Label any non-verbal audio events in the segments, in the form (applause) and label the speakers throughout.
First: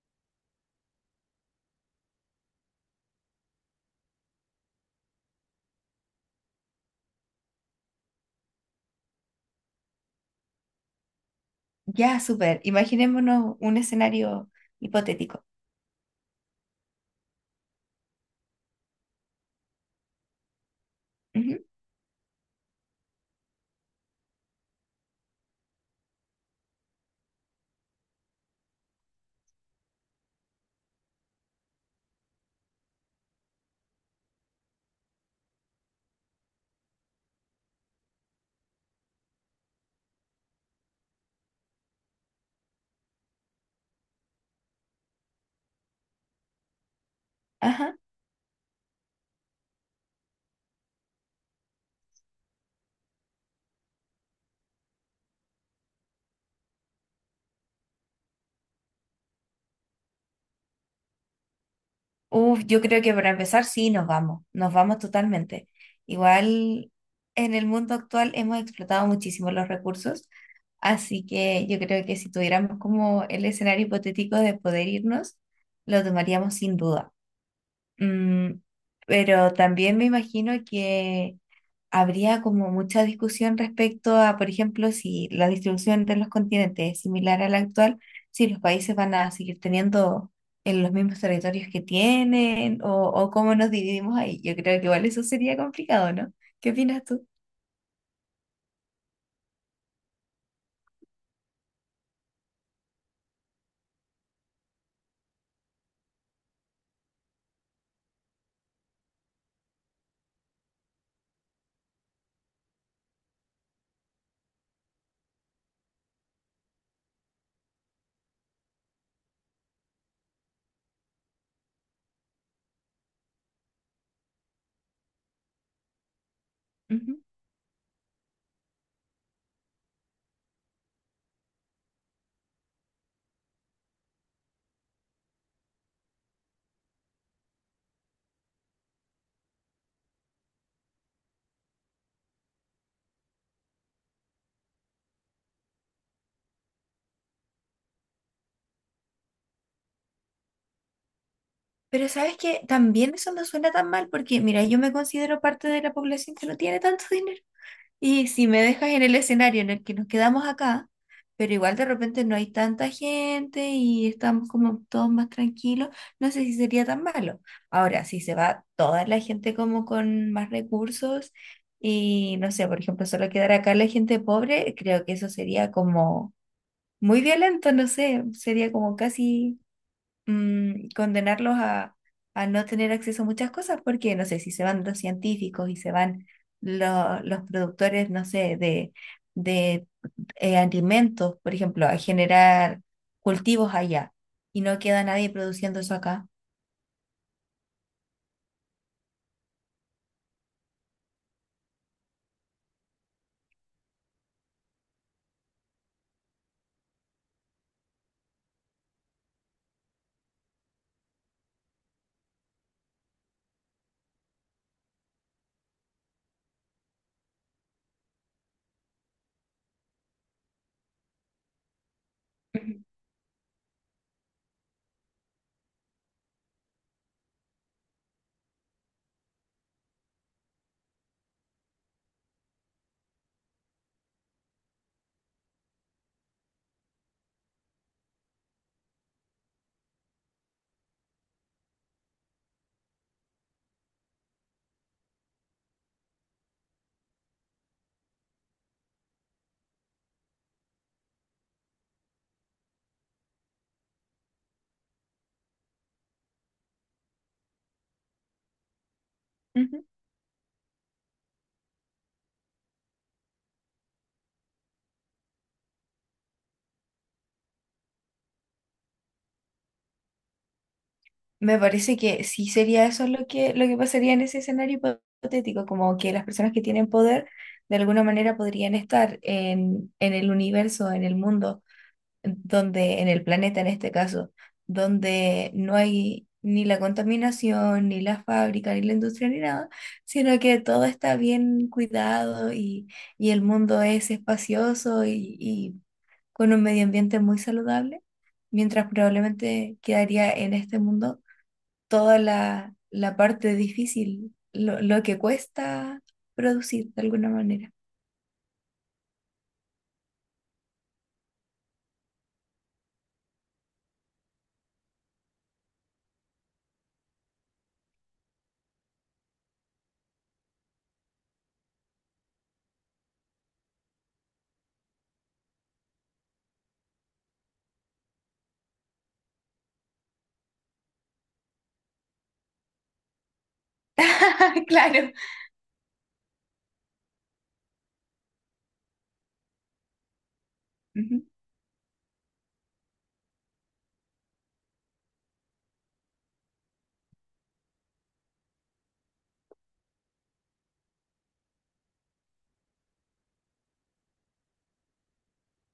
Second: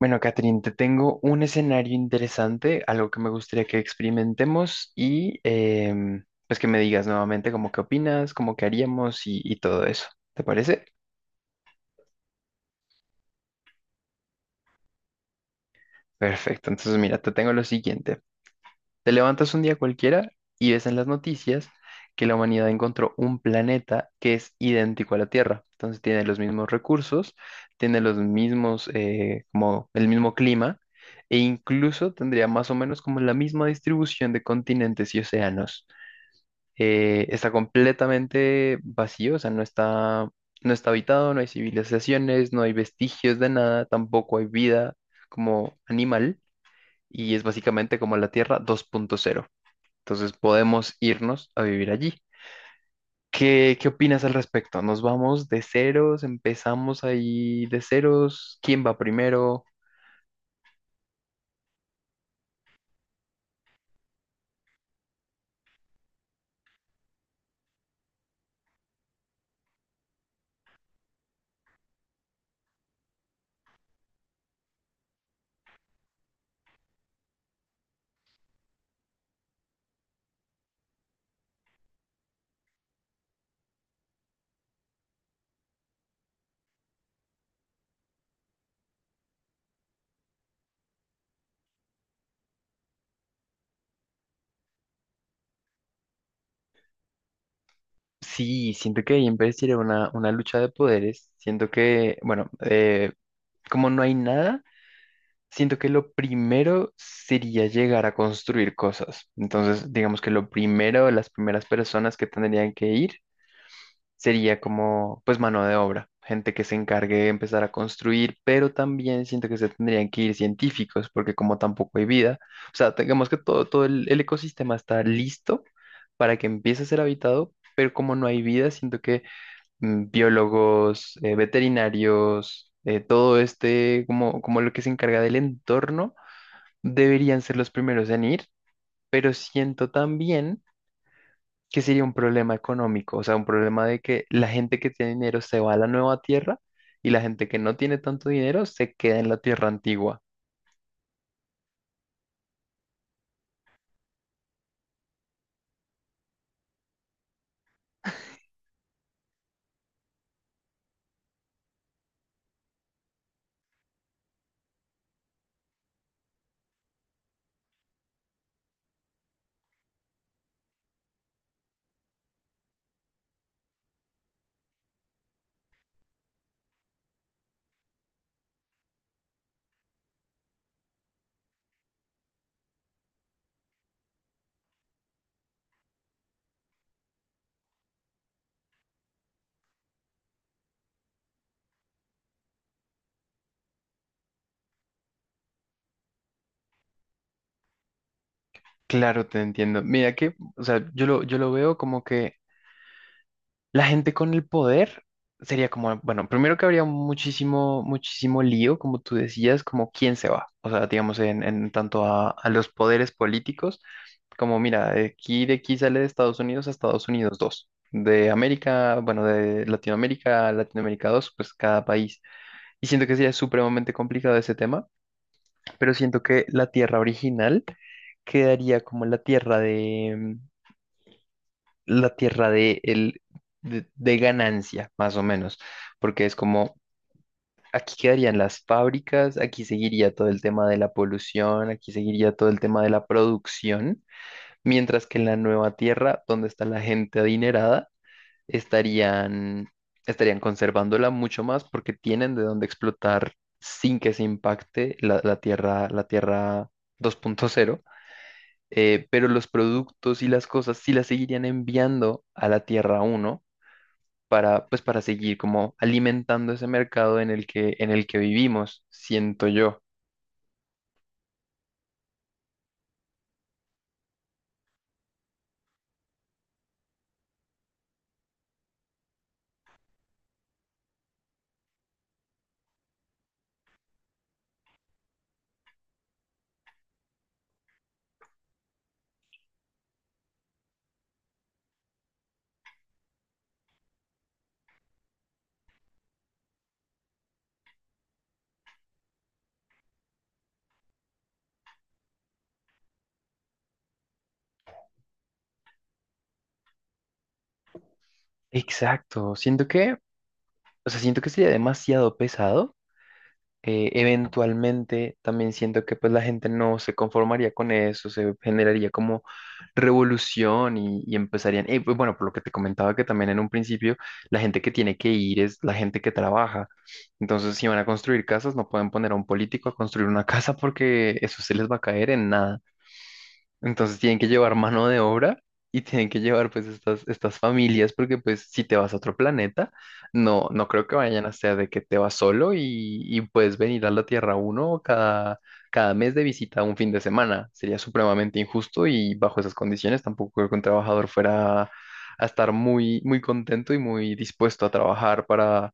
Speaker 1: Bueno, Catherine, te tengo un escenario interesante, algo que me gustaría que experimentemos y pues que me digas nuevamente cómo qué opinas, cómo qué haríamos y todo eso. ¿Te parece?
Speaker 2: Ya, súper. Imaginémonos un escenario hipotético.
Speaker 1: Perfecto, entonces mira, te tengo lo siguiente. Te levantas un día cualquiera y ves en las
Speaker 2: Ujú.
Speaker 1: noticias que la humanidad encontró un planeta que es idéntico a la Tierra. Entonces tiene los mismos recursos, tiene los mismos, como el mismo clima, e incluso tendría más o menos como la misma distribución de continentes y océanos. Está completamente vacío, o sea, no está habitado, no hay civilizaciones, no hay vestigios de nada, tampoco hay vida como animal, y es
Speaker 2: Ajá.
Speaker 1: básicamente como la Tierra 2.0. Entonces podemos irnos a vivir allí. ¿Qué opinas al respecto? ¿Nos vamos de ceros? ¿Empezamos ahí de ceros? ¿Quién va primero?
Speaker 2: Uf, yo creo que para empezar, sí, nos vamos totalmente. Igual en el mundo actual hemos explotado muchísimo los recursos, así que yo creo que si tuviéramos como el escenario hipotético de poder irnos, lo tomaríamos sin duda. Mm, pero también me imagino que habría como mucha discusión respecto a, por ejemplo, si la distribución entre los continentes es similar a la actual, si los países van a seguir teniendo en los mismos territorios que tienen o cómo nos dividimos ahí. Yo creo que igual eso sería complicado, ¿no? ¿Qué opinas tú?
Speaker 1: Sí, siento que ahí empezaría una lucha de poderes. Siento que, bueno, como no hay nada, siento que lo primero sería llegar a construir cosas. Entonces, digamos que lo primero, las primeras personas que tendrían que ir sería como pues mano de obra, gente que se encargue de empezar a construir, pero también siento que se tendrían que ir científicos, porque como tampoco hay vida, o sea, tengamos que todo, el ecosistema está listo para que empiece a ser
Speaker 2: Ujú.
Speaker 1: habitado, pero como no hay vida, siento que biólogos, veterinarios, todo este, como, como lo que se encarga del entorno, deberían ser los primeros en ir, pero siento también que sería un problema económico, o sea, un problema de que la gente que tiene dinero se va a la nueva tierra y la gente que no tiene tanto dinero se queda en la tierra antigua.
Speaker 2: Pero sabes que también eso no suena tan mal porque, mira, yo me considero parte de la población que no tiene tanto (laughs) dinero. Y si me dejas en el escenario en el que nos quedamos acá, pero igual de repente no hay tanta gente y estamos como todos más tranquilos, no sé si sería tan malo. Ahora, si se va toda la gente como con más recursos y no sé, por ejemplo, solo quedar acá la gente pobre, creo que eso sería como muy violento, no sé, sería como casi condenarlos a no tener acceso a muchas cosas, porque no sé, si se van los científicos y se van los productores, no sé, de alimentos, por ejemplo, a generar cultivos allá y no queda nadie produciendo eso acá.
Speaker 1: Claro, te entiendo. Mira que, o sea, yo lo veo como que la gente con el poder sería como, bueno, primero que habría muchísimo, muchísimo lío, como tú decías, como quién se va. O sea, digamos, en tanto a los poderes políticos, como mira, de aquí sale de Estados Unidos a Estados Unidos 2 de América, bueno, de Latinoamérica a Latinoamérica dos, pues cada país.
Speaker 2: Ujú,
Speaker 1: Y siento que sería supremamente complicado ese tema, pero siento que la tierra original quedaría como la tierra de, de ganancia, más o menos, porque es como, aquí quedarían las fábricas, aquí seguiría todo el tema de la polución, aquí seguiría todo el tema de la producción, mientras que en la nueva tierra, donde está la gente adinerada, estarían, estarían conservándola mucho más porque tienen de dónde explotar sin que se impacte la tierra 2.0. Pero los
Speaker 2: ujú.
Speaker 1: productos y las cosas sí las seguirían enviando a la Tierra uno para, pues, para seguir como alimentando ese mercado en el en el que vivimos, siento yo.
Speaker 2: Me parece que sí sería eso lo que pasaría en ese escenario hipotético, como que las personas que tienen poder de alguna manera podrían estar en el universo, en el mundo donde en el planeta en este caso, donde no hay ni la contaminación, ni la fábrica, ni la industria, ni nada, sino que todo está bien cuidado y el mundo es espacioso y con un medio ambiente muy saludable, mientras probablemente quedaría en este mundo toda la, la parte difícil, lo que cuesta producir de alguna manera.
Speaker 1: Exacto, siento que, o sea, siento que sería demasiado pesado. Eventualmente también siento que pues la gente no se conformaría con eso, se generaría como revolución y empezarían, pues, bueno, por lo que te comentaba que también en un principio la gente que tiene que ir es la gente que trabaja. Entonces, si van a construir casas, no pueden poner a un político a construir una (laughs) casa porque eso se les va a caer en nada. Entonces tienen que llevar
Speaker 2: (laughs)
Speaker 1: mano de
Speaker 2: Claro.
Speaker 1: obra y tienen que llevar pues estas familias porque pues si te vas a otro planeta, no creo que
Speaker 2: Ujú,
Speaker 1: vayan a ser de que te vas solo y puedes venir a la Tierra uno cada mes de visita un fin de semana. Sería supremamente injusto y bajo esas condiciones tampoco creo que un trabajador fuera a estar muy, muy contento y muy dispuesto a trabajar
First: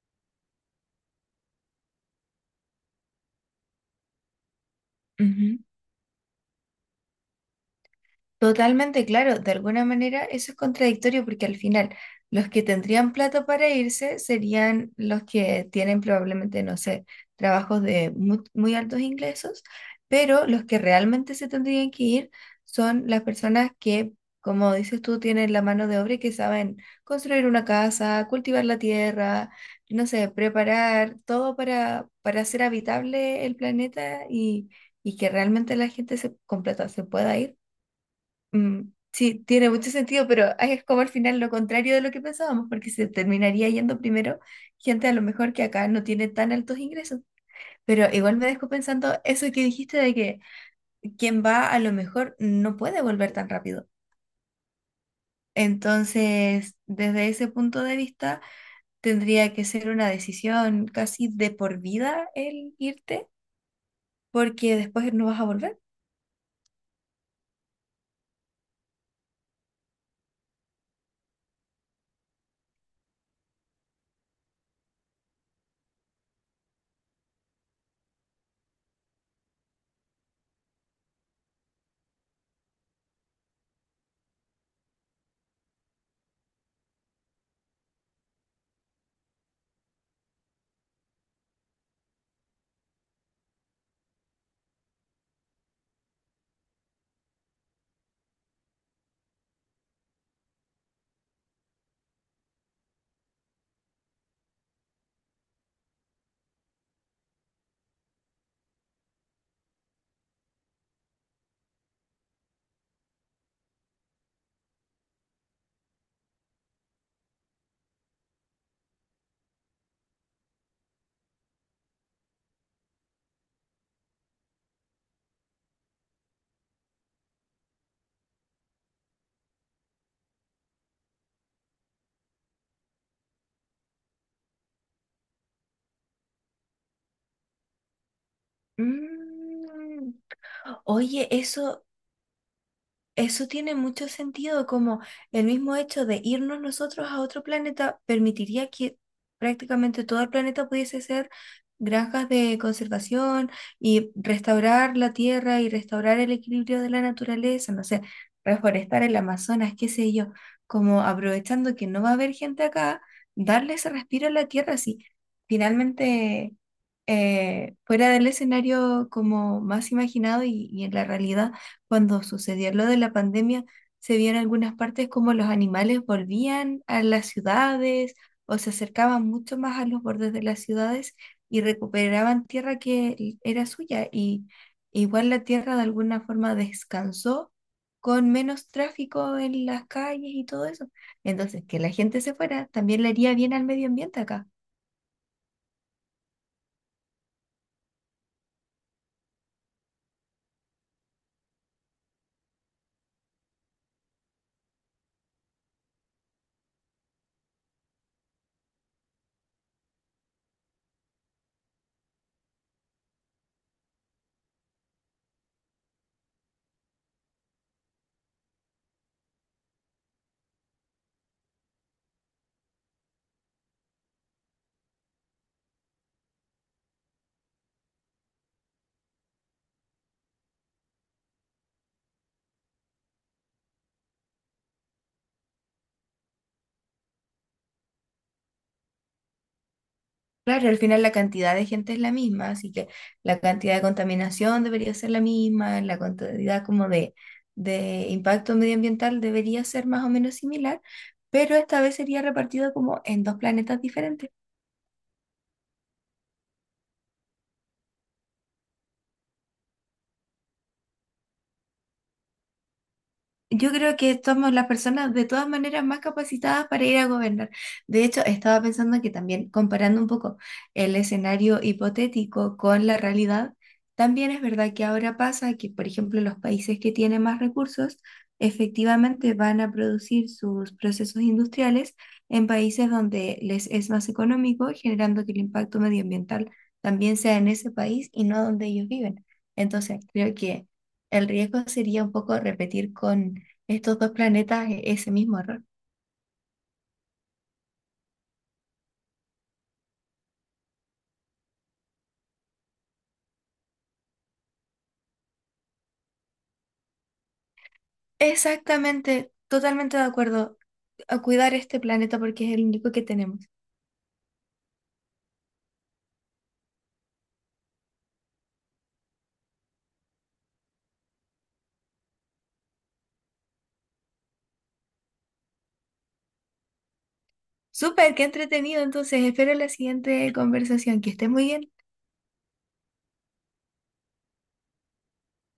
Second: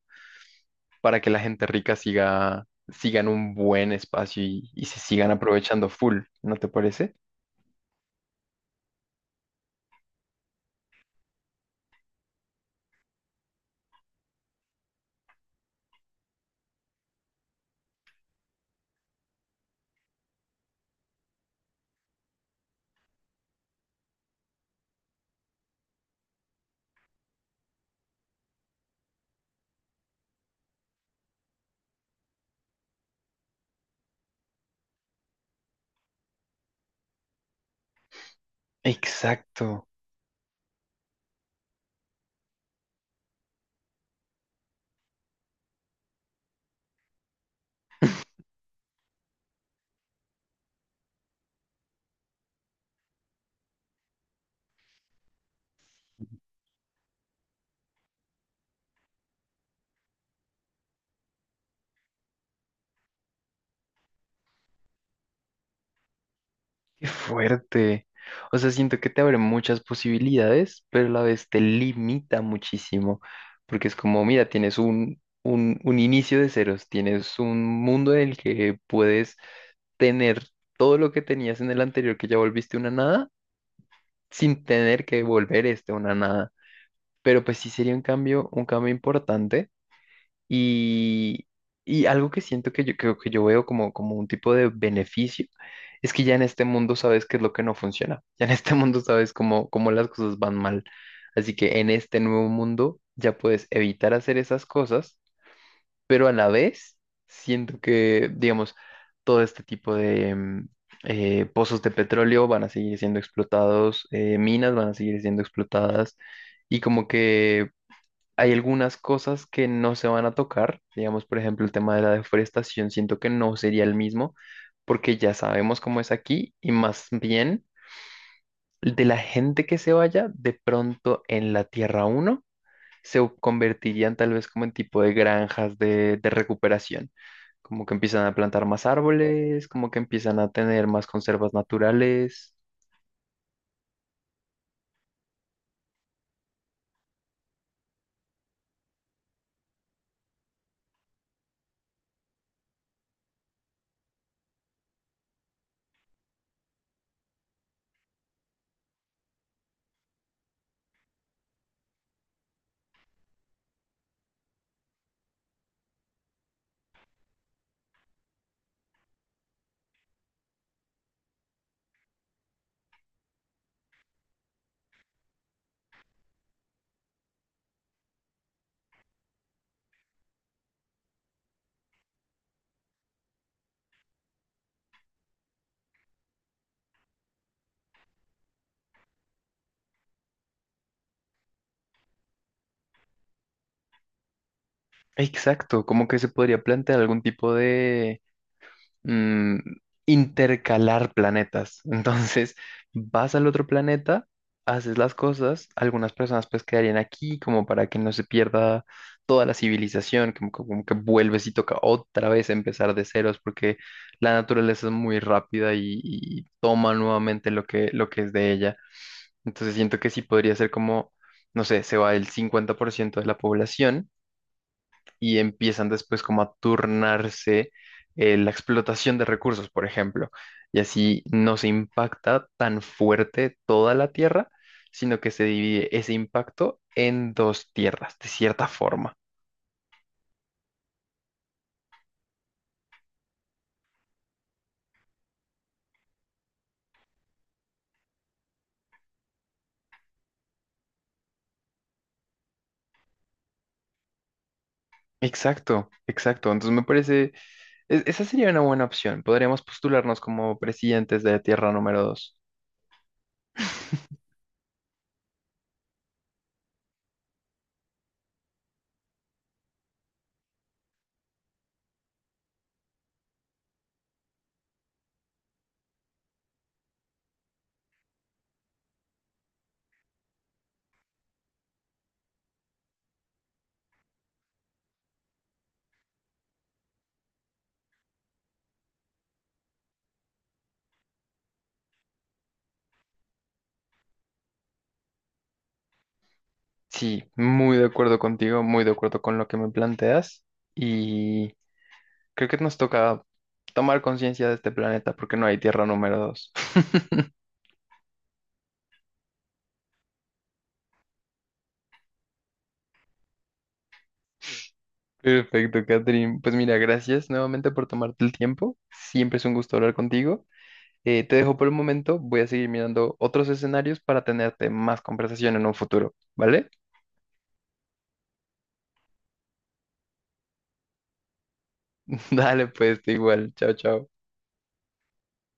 Speaker 1: para que la gente rica siga, siga en un buen espacio y se sigan
Speaker 2: ujú.
Speaker 1: aprovechando full, ¿no te parece?
Speaker 2: Totalmente claro, de alguna manera eso es contradictorio porque al final los que tendrían plata para irse serían los que tienen probablemente, no sé, trabajos de muy altos ingresos, pero los que realmente se tendrían que ir son las personas que, como dices tú, tienen la mano de obra y que saben construir una casa, cultivar la tierra, no sé, preparar todo para hacer habitable el planeta y que realmente la gente se, con plata se pueda ir. Mm, sí, tiene
Speaker 1: Exacto.
Speaker 2: mucho sentido, pero es como al final lo contrario de lo que pensábamos, porque se terminaría yendo primero gente a lo mejor que acá no tiene tan altos ingresos. Pero igual me dejo pensando eso que dijiste de que quien va a lo mejor no puede volver tan rápido. Entonces, desde ese punto de vista, tendría que ser una decisión casi de por vida el irte, porque después no vas a volver.
Speaker 1: Qué fuerte. O sea, siento que te abre muchas posibilidades, pero a la vez te limita muchísimo, porque es como, mira, tienes un inicio de ceros, tienes un mundo en el que puedes tener todo lo que tenías en el anterior, que ya volviste una nada, sin tener que volver este una nada. Pero pues sí sería un cambio importante y, y algo que siento que yo, creo que yo veo como, como un tipo de beneficio es que ya en este mundo sabes qué es lo que no funciona. (laughs) Ya en este (laughs) mundo sabes cómo, cómo las cosas van mal. Así que en este nuevo mundo ya puedes evitar hacer esas cosas, pero a la vez siento que, digamos, todo este tipo de pozos de petróleo van a seguir siendo explotados, minas van a seguir siendo explotadas. Y como que hay algunas cosas que no se van a tocar, digamos, por ejemplo, el tema de la deforestación, siento que no sería el mismo porque ya sabemos cómo es aquí y más bien de la gente que se vaya, de pronto en la Tierra Uno se convertirían tal vez como en tipo de granjas de recuperación, como que empiezan a plantar más árboles,
Speaker 2: Mm.
Speaker 1: como que empiezan a tener más
Speaker 2: Oye,
Speaker 1: conservas
Speaker 2: eso.
Speaker 1: naturales.
Speaker 2: Eso tiene mucho sentido, como el mismo hecho de irnos nosotros a otro planeta permitiría que prácticamente todo el planeta pudiese ser granjas de conservación y restaurar la tierra y restaurar el equilibrio de la naturaleza, no sé, reforestar el Amazonas, qué sé yo, como aprovechando que no va a haber gente acá, darle ese respiro a la tierra, sí. Finalmente, fuera del escenario como más imaginado y en la realidad cuando sucedió lo de la pandemia, se vio en algunas partes como los animales volvían a las ciudades o se acercaban mucho más a los bordes de las ciudades y recuperaban tierra que era suya. Y igual la tierra de alguna forma descansó con menos tráfico en las calles y todo eso. Entonces, que la gente se fuera también le haría bien al medio ambiente acá.
Speaker 1: Exacto, como que se podría plantear algún tipo, mm, intercalar planetas. Entonces, vas al otro planeta, haces las cosas, algunas personas pues quedarían aquí como para que no se pierda toda la civilización, como que vuelves y toca otra vez empezar de ceros porque la naturaleza es muy rápida y toma nuevamente lo lo que es de ella. Entonces, siento que sí podría ser como, no sé, se va el 50% de la población y empiezan después como a turnarse, la explotación de recursos, por ejemplo. Y así no se impacta tan fuerte toda la tierra, sino que se divide ese impacto en dos tierras, de cierta forma.
Speaker 2: Claro, al final la cantidad de gente es la misma, así que la cantidad de contaminación debería ser la misma, la cantidad como de impacto medioambiental debería ser más o menos similar, pero esta vez sería repartido como en dos planetas diferentes.
Speaker 1: Exacto, exacto. Entonces me parece, esa sería una buena opción. Podríamos postularnos como presidentes de tierra número dos.
Speaker 2: Yo creo que somos las personas de todas maneras más capacitadas para ir a gobernar. De hecho, estaba pensando que también comparando un poco el escenario hipotético con la realidad, también es verdad que ahora pasa que, por ejemplo, los países que tienen más recursos efectivamente van a producir sus procesos industriales en países donde les es más económico, generando que el impacto medioambiental también sea en ese país y no donde ellos viven. Entonces, creo que el riesgo sería un poco repetir con estos dos planetas ese mismo error.
Speaker 1: Sí, muy de acuerdo contigo, muy de acuerdo con lo que me planteas. Creo que nos toca tomar conciencia de este planeta porque no hay tierra número dos. (laughs)
Speaker 2: Exactamente, totalmente de acuerdo a cuidar este planeta porque es el único que tenemos.
Speaker 1: Perfecto, Catherine. Pues mira, gracias nuevamente por tomarte el tiempo. Siempre es un gusto hablar contigo. Te dejo por el momento. Voy a seguir mirando otros escenarios para tenerte más conversación en un futuro, ¿vale?
Speaker 2: Súper, qué entretenido. Entonces, espero la siguiente conversación. Que estés muy bien.
Speaker 1: (laughs) Dale, pues, tú igual. Chao, chao.